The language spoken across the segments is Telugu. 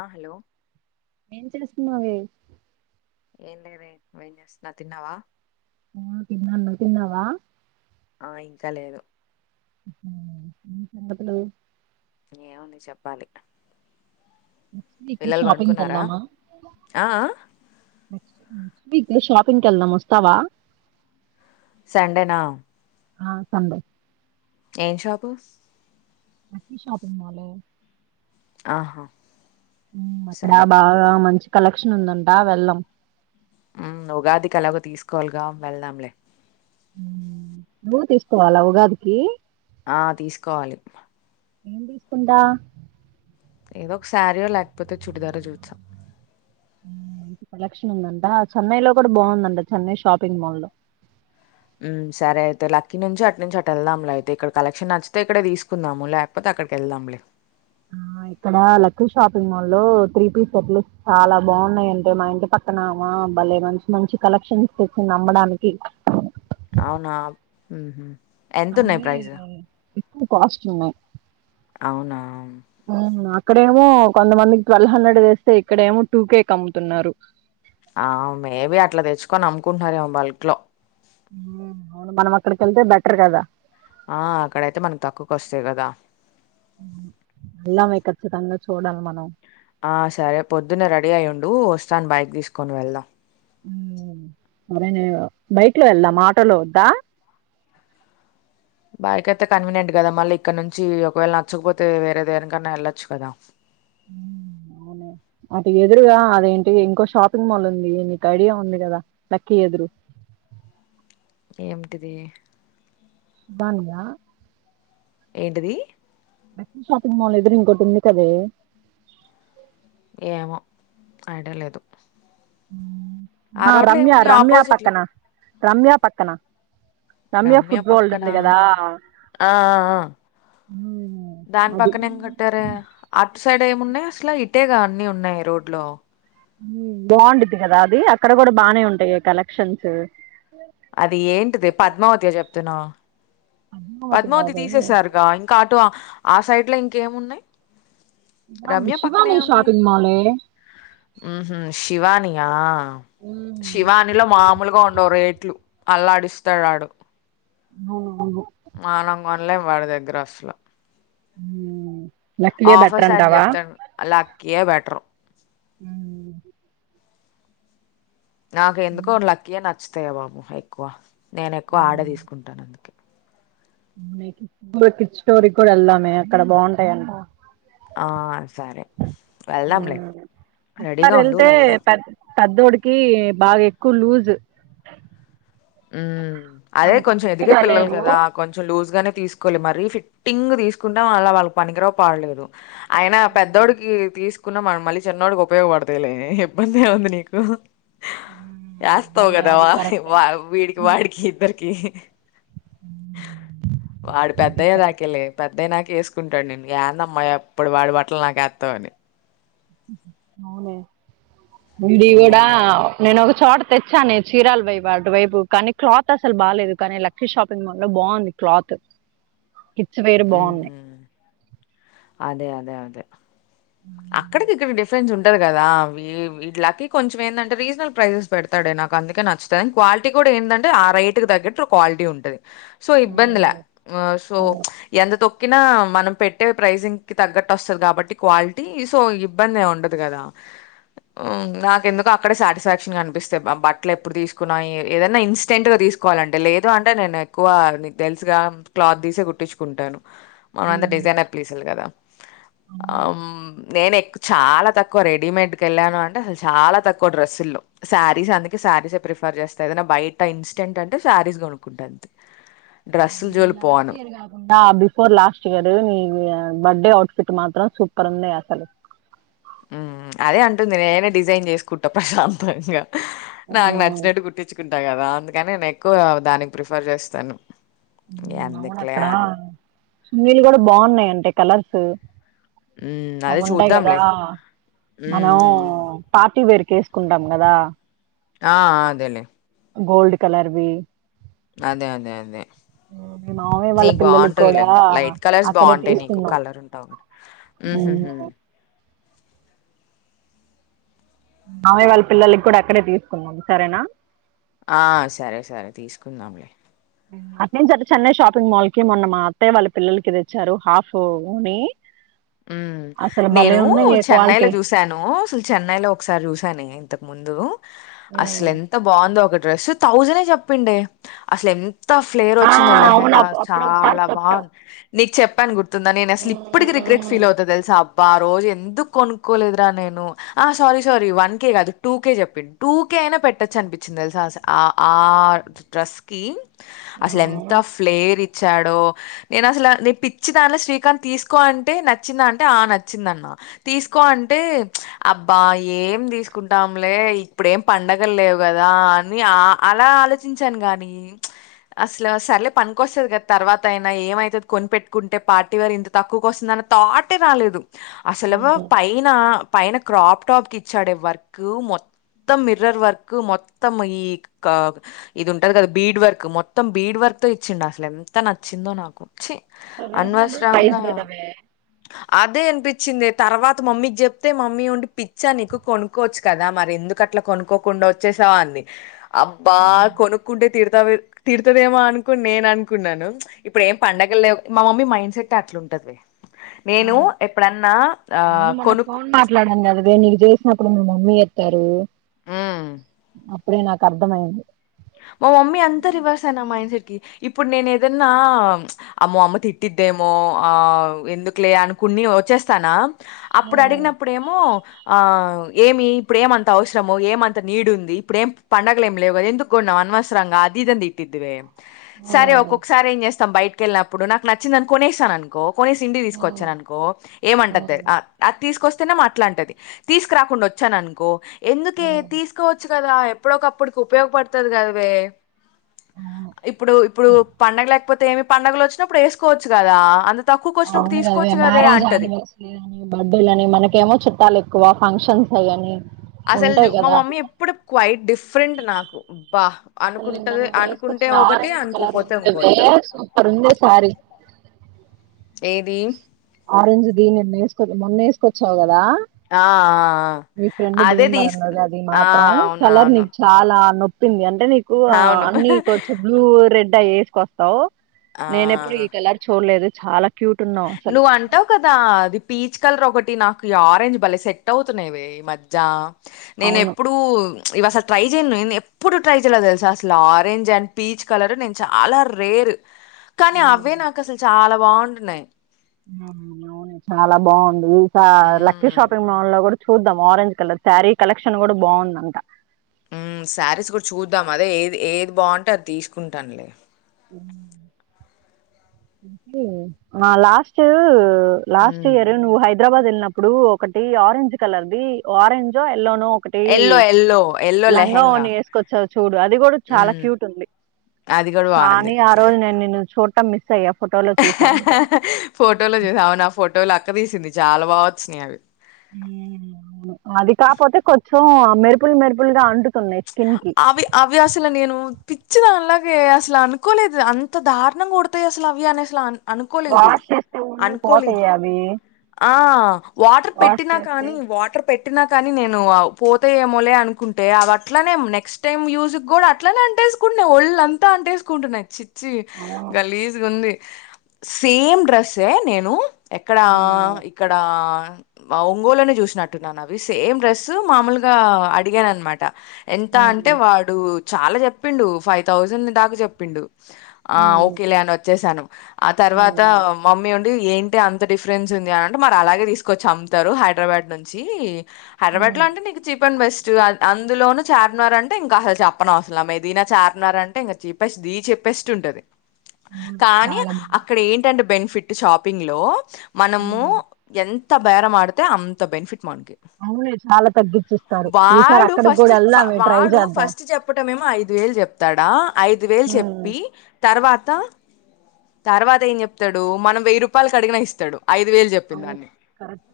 ఆ హలో ఏం చేస్తున్నావే ఏం లేరే ఏేం చేస్తున్నా తిన్నావా ఆ తిన్నాన్న తిన్నావా ఆ ఇంకా లేదు సంగతులు ఏముంది చెప్పాలి పింగ్ పిల్లలు షాపింగ్ పడుకున్నారా వెళ్దామా. ఆ ఆ షాపింగ్ కి వెళ్దాం వస్తావా. సండే నా. ఆ సండే. ఏ షాపు. Chennai shopping mall. ఆహా. అక్కడ సరే బాగా మంచి. కలెక్షన్ ఉందంటా వెళ్ళం. హ్మ్ ఉగాదికి అలాగో తీసుకోవాలిగా వెళ్దాంలే. నువ్వు తీసుకోవాలా ఉగాదికి. ఆ తీసుకోవాలి. ఏం తీసుకుంటా. ఏదో ఒక శారీయో లేకపోతే చుడిదార చూస్తా. మంచి కలెక్షన్ ఉందంట చెన్నై లో కూడా బాగుందంట చెన్నై షాపింగ్ మాల్. హ్మ్మ్ సరే అయితే లక్కి నుంచి అటు నుంచి అటు వెళ్దాంలే అయితే ఇక్కడ కలెక్షన్ నచ్చితే ఇక్కడే తీసుకుందాము లేకపోతే అక్కడికి వెళ్దాంలే. ఆ ఇక్కడ లక్కీ షాపింగ్ మాల్ లో త్రీ పీస్ సెట్లు చాలా బాగున్నాయింటే మా ఇంటి పక్కనమా బాలే మంచి మంచి కలెక్షన్ తెచ్చింది నమ్మడానికి. అవున ఎంత ఉన్నాయి కానీ ప్రైస్ కాస్ట్ ఉన్నాయి అవునా ఇక్కడేమో కొంతమందికి ట్వెల్వ్ హండ్రెడ్ వేస్తే ఇక్కడేమో టూ కే కమ్ముతున్నారు ఆ మేబి అట్లా తెచ్చుకొని అమ్ముకుంటన్నారేమో బల్క్ లో అవును మనం అక్కడికేళ్తే బెటర్ కదా ఆ అక్కడయితే మనకు తక్కువకోస్తాయి కదా వెళ్దాం మే కచ్చితంగా చూడాలి మనం ఆ సరే పొద్దున్న రెడీ అయ్యి ఉండు వస్తాను బైక్ తీసుకొని వెళ్దాం సరే నే బైక్ లో వెళ్దామా ఆటోలో వద్దా బైక్ అయితే కన్వీనియంట్ కదా మళ్ళీ ఇక్కడ నుంచి ఒకవేళ నచ్చకపోతే వేరే దేనికన్నా వెళ్ళొచ్చు కదా అటు ఎదురుగా అదేంటి ఇంకో షాపింగ్ మాల్ ఉంది నీకు ఐడియా ఉంది కదా లక్కీ ఎదురు ఏమిటిది బానియా ఏంటిది లక్కీ షాపింగ్ మాల్ ఎదురు ఇంకోటి ఉంది కదే ఏమో ఐడియా లేదు హ్మ్ ఆ రోడ్లో రమ్యా ఏముంది రమ్యా ఆపోజిట్ లో పక్కన రమ్యా పక్కన రమ్య రమ్యా ఫుడ్ వరల్డ్ పక్కన ఉంది కదా ఆ ఆ మ్మ్. దాని అది పక్కన ఏం కట్టారే అట్ సైడ్ ఏం ఉన్నాయి అసలు ఇటేగా అన్ని ఉన్నాయి రోడ్ లో బాగుండిది కదా అది అక్కడ కూడా బానే ఉంటాయే కలెక్షన్స్ అది ఏంటిది పద్మావతియా చెప్తున్నావ్ పద్మావతి తీసేసారుగా ఇంకా అటో ఆ సైడ్లో ఇంకేం ఉన్నాయి శివాని రమ్య పక్కనే శివాని ఏం ఉన్నాయి షాపింగ్ మాలే ఉహు శివాని ఆ మ్మ్. శివానిలో మామూలుగా ఉండవు రేట్లు అల్లాడిస్తాడాడు అవునవును మనం కొనలేం వాడి దగ్గర అసలా హ్మ్ ఆఫర్స్ అని చెప్తాడు అలా ఇయ్యే బెటర్ హ్మ్ నాకు ఎందుకో మ్మ్. లక్కీ అని అన్ వస్తాయే బాబు ఎక్కువ నేను ఎక్కువ ఆడే తీసుకుంటాను అందుకే పిక్ స్టోరీ కూడా వెళ్దామే అక్కడ బాగుంటాయట ఆ సరే వెళ్దాంలే ఒకసారి రెడీగా ఉండు వెళ్తే వెళ్దాం పెద్ పెద్దోడికి బాగా ఎక్కువ లూజ్ ఉ అదే అంత కొంచెం ఎదిగే ఫిట్గా పిల్లలు లేవు కదా కొంచెం లూజ్గానే తీసుకోవాలి మరి ఫిట్టింగ్ తీసుకుంటే వాళ్ళ వాళ్ళకి పనికిరావ్ పాడలేదు ఆయన పెద్దోడికి తీసు తీసుకున్న మళ్ళీ చిన్నోడికి ఉపయోగపడతాయిలే అని ఇబ్బందిగా ఉంది నీకు ఏస్తావు అవునే కదా అది కరెక్టే బాబ్ వాడికి ఇద్దరు కి వాడు అది పెద్దయ్యె కరెక్టే దాకెలే పెద్దయినాక వేసు సుకుంటాడు నేను ఏందమ్మా ఎప్పుడు వాడి బట్టలు నాకేత్తవు అని అవున ఉంది కూడా ఇంకేంటైతే. నేనొక కాలత్ తెచ్చాను చీరాల పొయ్ అటు వైపు కానీ క్లాత్ అసలు బాలేదు కానీ లక్కీ షాపింగ్ మాల్ లో బాగుంది క్లాత్ కిడ్స్ వేరు బావున్నాయి హ్మ్. అదే అదే అదే అక్కడికి ఇక్కడికీ డిఫరెన్స్ ఉంటాది కదా వీళ్ళకి కొంచెం ఏందంటే రీజనబల్ ప్రైసెస్ పెడతాడే నాకు అందుకే నచ్చుతాయి క్వాలిటీ కూడా ఏందంటే ఆ రేటుకి తగ్గట్టు క్వాలిటీ ఉంటది సో ఇబ్బందిలే సో ఎంత తొ కిన మనం పెట్టే ప్రైజింగ్ కి తగ్గట్టు వస్తది కాబట్టి క్వాలిటీ సో ఇబ్బంది ఏమ్ ఉండదు కదా నాకి ఎందుకొ అక్కడే సాటిస్ఫాక్షన్గా అనిపిస్తాది. బట్టలు ఎప్పుడు తీసుకున్నా ఏదన్నా ఇన్స్టెంట్ గా తీసుకోవాలంటే లేదు అంటే నేను ఎక్కువ తెలుసుగా క్లాత్ తీసే కుట్టించుకుంటాను మనం అంతా డిజైనర్ ప్లీసులు కదా అమ్ నేను ఎక్ చాలా తక్కువ రెడీమేడ్కి వెళ్ళాను అంటే చాలా తక్కువ డ్రస్సుల్లో శారీస్ అందుకే శారీసే ప్రిఫర్ చేస్తా ఏదనా బయట ఇన్స్టెంట్ అంటే శారీస్ కొనుక్కుంటా అంతే డ్రెస్సులు ఈ జోలికి లాస్ట్ పోను ఇయర్ కాకుండా బిఫోర్ లాస్ట్ ఇయర్ నీవు [unintelligible] అఔట్ ఫిట్ మాత్రం సూపర్ గా ఉన్నాయి అసలు అదే అంటుంది నేనే డిజైన్ చేసుకుంటా ప్రశాంతంగా నాకి నచ్చినట్టు కుట్టించ్చుకున్న అంతే కదా అందుకని నేను ఎక్కువ దానికి ప్రిఫర్ చేస్తాను ఇగ అవున ఎందుకులే అక్కడ అని మీళు కూడా బాగున్నాయి అంటా కలర్స్ హ్మ్ అదే అవి ఉంటాయి కదా చూద్దాంలే హ్మ్ మనం హ్మ్ హ్మ్ పార్టీ వేర్ తీసుకుంటాం కదా ఆ అదేలే గోల్డ్ కలర్ వి అదే అదే అదే మీ మామయ్య వాళ్ళ నీకు పిల్లలకి బాగుంటాయి లే కూడా అవి లైట్ కలర్స్ అక్కడే బాగుంటాయి నీకు తీసుకున్నాం కలర్ ఉంటావు కదా మ్మ్ ఉమ్, హ్మ్ మావయ్య వాళ్ళ పిల్లలకి కూడా అక్కడే తీసుకున్నాం సరేనా ఆ సరే సరే తీసుకుందాంలే అటూ నుంచి అంటూ చెన్నై షాపింగ్ మాల్ కి మొన్న మా అత్తయ్య వాళ్ళ పిల్లలకి తెచ్చారు హాఫ్ అని ఉమ్ నేను ఉన్నాయి ఏ చెన్నైలో క్వాలిటీ చూసాను అసలు చెన్నైలో ఒకసారి చూసానే [unintelligible] ముందు అసలు ఎంత బావుందో ఒకట్ డ్రెస్ థౌజనే చెప్పిండే అసలు ఎన్ త ఫ్లేర్ ఆ వచ్చిందో అవును లహెంగా అప్- అప్పుడు ఒకసారి చాలా చెప్పావు బావుంది నీకు చెప్పాను గుర్తుందా నేను అసలు ఇప్పటికీ రిగ్రె ఉమ్, ఫీల్ అవుద్దో దెలుసా భా ఆ రోజు ఎందుకు కొనుక్కోలేదురా నేను ఆ సారీ సారీ వన్ కే కాదు టూ కే చెప్పిండు టూ కే అయినా పెట్టచ్చు అనిపించింది తెలుసాస ఆ ఆ డ్రస్ కి అసలు ఎంత అవును. ఫ్లేరి చ్చాడు నేను అసలు ఆ నే పిచ్చి దానిలా శ్రీకాంత్ తీసుకో అన్ టే నచ్చిందా అంటే ఆ నచ్చిందన్నా తీసుకో అంటే అబ్బా ఏం తీసుకుంటాంలే ఇప్పుడేం పండగ లేవు కదా అని ఆ అలా ఆలోచించాను గానీ అసలు సరేలే పనికిస్తుది కదా తర్వాత అయినా ఏమైతుది కొనిపెట్టుకుంటే పార్టీ వేర్ ఇంత తక్కువకొస్తుందన థాట్ ఏ రాలేదు అసలు పైన పైన క్రాప్ టాప్ కి ఇచ్చాడే వర్క్ మొత్తం మిర్రర్ వర్క్ మొత్తం ఈ క ఇది ఉంటది కదా బీడ్ వర్క్ మొత్తం బీడ్ వర్క్ తో ఇచ్చిండు అసలు ఎంత నచ్చిందో నాకు ఛీ [unintelligible] రీజనబుల్ ప్రైస్ అనవసరంగా కదా మే అదే అన్పిచ్చిందే తర్వాత మమ్మీకి చెప్తే మమ్మీ ఉండి పిచ్చా నీకు కొనుక్కోవచ్చు కదా మరి ఎందుకు అట్లా కొనుక్కోకుండా వచ్చేసావా అంది అబ్బా కొనుకుంటే తిడుదావే తిడుతదేమో అనుకుని నేను అనుకున్నాను ఇప్పుడు ఏం పండగల్లేవు మా మమ్మీ మైండ్ సెట్ అట్లుంటది నేను అవును ఎప్పుడన్నా ఆ కొనుక్ అప్పుడు మీ మమ్మీ ఎత్తారు హ్మ్ అ ప్పుడే నాకు అర్ధమయ్యింది మా మమ్మీ అంతా రివర్సే నా మైండ్ సెట్ కి ఇప్పుడు నేను ఏదన్నా అమ్మో అమ్మ తిట్టిద్దేమో ఆ ఎందుకులే అనుకుని వచ్చేస్తానా అప్పుడు అడిగినప్పుడు ఏమో ఆ ఏమి ఇప్పుడు ఏం అంత అవసరము ఏం అంత నీడ్ ఉంది ఇప్పుడేం పండగలు ఏం లేవుకదా ఎందు గొన్నావ్ అన్వసరంగా అదిది అని దిట్టిద్ది వే సరే అవును ఒక్కొక్కసారి ఏం చేస్ తాం బైటకెళ్ళినప్పుడు నాకు నచ్చిందని కొనేసాను అనుకో కొనేసి ఇంటికి తీసుకొచ్చాను అనుకో ఏమంటాది ఆ అది తీసుకొస్త్ తే నేమో అట్లంటాది తీసుకురాకుండా వచ్చాను అనుకో ఎందుకే తీసుకోవచ్చు గదా ఎప్పుడో ఒకప్పుడుకి ఉయోగపడు తది గద వే ఇప్పుడు ఇప్పుడు పండగలే కాకపోతే ఏమి పండగలు వచ్చినప్పుడు వేసుకోవచ్చు కదా అ అవునుగాదే మ్యారేజ్ ఆనివర్సరీ అని బర్త్డేలని మనకేమో చుట్టాలు ఎ ఎక్కువ ఫంక్షన్స్ అయి అనీ అసలు చూ మా మమ్మీ ఎప్పుడు క్వైట్ డిఫరెంట్ నాకు బా అసలు నిన్న అనుకుంటది నన్ను వేసుకొచ్చు అనుకుంటే ఒకటి ఆరెంజ్ కలర్ అనుకోపోతే ఉంది వే ఇంకోటి నాకు సూపర్ ఉంది సారీ దేన్ ఆరెంజ్ దీ నిన్న వేసుకొలే మొన్న ఎసుకొచ్చావు కదా ఆ ఆ మీ ఫ్రెండ్ అదే భీంవరం తీసుకు కదా అది ఆ మాత్రం అవును చల్లర్ని అవును చాలానో పింద్యన్ అంటే నీకు అవును అన్ని కొంచె బ్లూ రెడ్ ట ఎసుకొస్తావు ఆ నేను ఎప్పుడు ఈ కలర్ చూడలేదు చాలా క్యూట్ ఉన్నావు అసలు నువ్వు అంటావు కదా అది పీచ్ కలర్ ఒకటి నాకు ఈ ఆరెంజ్ భలే సెట్ అవుతున్నాయి వే ఈ మజ్యా నేను అవును ఎప్పుడూ ఇవి అసలు ట్రై చేయను. నేను ఎప్పుడు ట్రై చేయల తెలుసా అసల ఆరెంజ్ అండ్ పీచ్ కలర్ నేను చాలా రేర్. కానీ హ్మ్. అవే నాకు అసలు చాలా బాగుంటున్నాయి అవును చాలా బాగుంది లక్కీ మ్మ్. షాపింగ్ మాల్ లో కూడా చూద్దాం ఆరెంజ్ కలర్ శారీ కలెక్షన్ కూడా బాగుందంట ఉమ్ శారీస్ కూడా చూద్దాం అదే ఏది ఏది బాగుంటే అది తీసుకుంటానులే ఆ లాస్ట్ లాస్ట్ మ్మ్. ఇయర్ నువ్ హై హైదరాబాద్ వెళ్ళినప్పుడు ఒకటి ఆరెంజ్ కలర్ ది ఆరెంజో లోనూ ఒకటి ఎల్లో ఎల్లో ఎల్లో లంగ వోని లెహెంగా వేసుకొచ్చావ్ చూడు అది కూడా చాలా హ్మ్ క్యూట్ ఉంది అది కూడా బాగుంది. కానీ ఆ రోజు నేను నిన్ను చూ సమ్ మీ ఫోటోలో చస్తావునా ఫో ఎవలో అక్క తీసింది చాలా బా వచ్చినయి అవి ను అది కాపోతే కొంచెం మెరుపులు మెరుపులుగా అంటు ఆవి అవి అసలు నేను పిచ్చి దని అలాగే అసలు అనుకోలేదు అంత దారుణంగా కొడతాయి అసలు అవి అనేసి లాన్ అనుకోలేదు వాష్ చేస్తే ఉన్ని అనుకోలేదు పోతాయి అవి ఆ వాటర్ వాష్ పెట్టినా చేస్తే కానీ వాటర్ పెట్ ట్టినా కానీ నేను పోతే ఏమోలే అనుకుంటే అవట్ అట్లనే నెక్స్ట్ టైమ్ యూజ్ కి కూడా అట్లనే అంటేసుకుంటున్నాయి ఒళ్ళ అంతా అంటేసుకుంటున్నాయి చి చ్చి అవును గలీజుగ ఉంది సేమ్ డ్రెస్సె నేను ఎక్కడా హ్మ్ ఇక్కడా మా ఒంగోల్లోనే చూసినట్టున్నాను అవి సేమ్ డ్రెస్ మామూలుగా అడిగాను అన్నమాట ఎంత అంటే హ్మ్ వాడు చాలా చెప్పిండు ఫైవ్ థౌజండ్ దాకా చెప్పిండు ఆ హ్మ్ ఓకేలే అని వచ్చేసాను ఆ తర్వాత హ్మ్ మమ్మీ ఉండే ఏంటి అంత డిఫరెన్స్ ఉంది అని అంటే మరి అలాగే తీసుకొచ్చి అమ్ముతారు హైదరాబాద్ నుంచి హైరబాద్ లో హ్మ్. అంటే నీకు చీప్ అండ్ బెస్ట్ అందులోను చార్మినార్ అంటే ఇంకా అసలు చెప్పనవసరం లేదు ఏదైనా చార్మినార్ అంటే ఇంకా చిపేస్ట్ ది చిపేస్ట్ ఉంటది. అవును. కానీ చాలా బావుంది. అక్కడ ఏంటంటే బెన్ ఫిట్ షాపింగ్ లో మనము హ్మ్. ఎంత ఎంత బేరం ఆడితే అంత బెనిఫిట్ మనకి. అవును చాలా తగ్గించిస్తారు ఈసారి వాడు అక్కడికి ఫస్ట్ కూడా వే వాడు ఫస్ట్ చెప్పటమెమో ఐదు ది వేలు చెప్తాడా ఐదు వేలు హ్మ్. చెప్పి తర్వాత త తర్వాత ఏం చెప్తాడు మనం వెయ్యి రూపాయలు కు అడిగిన ఇస్తాడు ఐదు వేలు అవును. చెప్పిందాన్ని కరెక్ట్.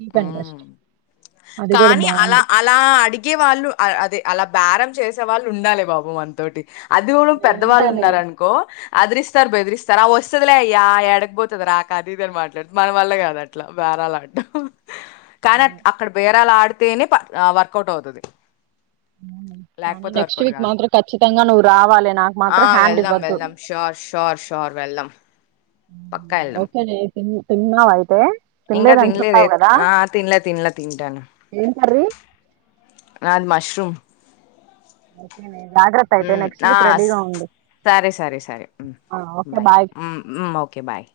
చీప్ ఊ అండ్ బెస్ట్. అది గూడా కానీ అలా బావుంది. ఆ అడిగే వాళ్ళు అదే అలా బెరం చేసే వాళ్ళు ఉండాలే బాబు మనతోటి అది కూడా పెద్దవాళ్ళు నేనుంటానుగా. ఉన్నారు అనుకో అదిరిస్తారు బెదిరిస్తారు ఆ వస్తదిలే అయ్యా ఎడకపోతుంది రాక అది ఇది అని మాట్లాడుతారు మన వల్ల కాదు అట్లా బేరాలు ఆడ్డమ్ కానీ అక్కడ బేరలా ఆడ తేనె ప ఆ వర్కౌట్ అవుతది [inaudible] కానీ లేకపోతే నెక్స్ట్ వర్కౌట్ వీక్ కాదు. మాత్రం ఖచ్చితంగా నువ్వు రావాలి నాకు ఆ! మాత్రం హ్యాండ్ వెళ్దాం ఇవ్వద్దు వెళ్దాం షూర్ షూర్ షూర్ వెళ్దాం. పక్కా ఎళ్దాం. ఓకే నే త్తి తిన్నావ అ ఇంకా తినలేదే ఆ తినలే తినలే తింటాన ఏం కర్రీ? నాది మష్రూమ్ ఓకే నే హు ఆ సరే సరే సరే ఆ! ఓకే. బాయ్ హు ఓకే బాయ్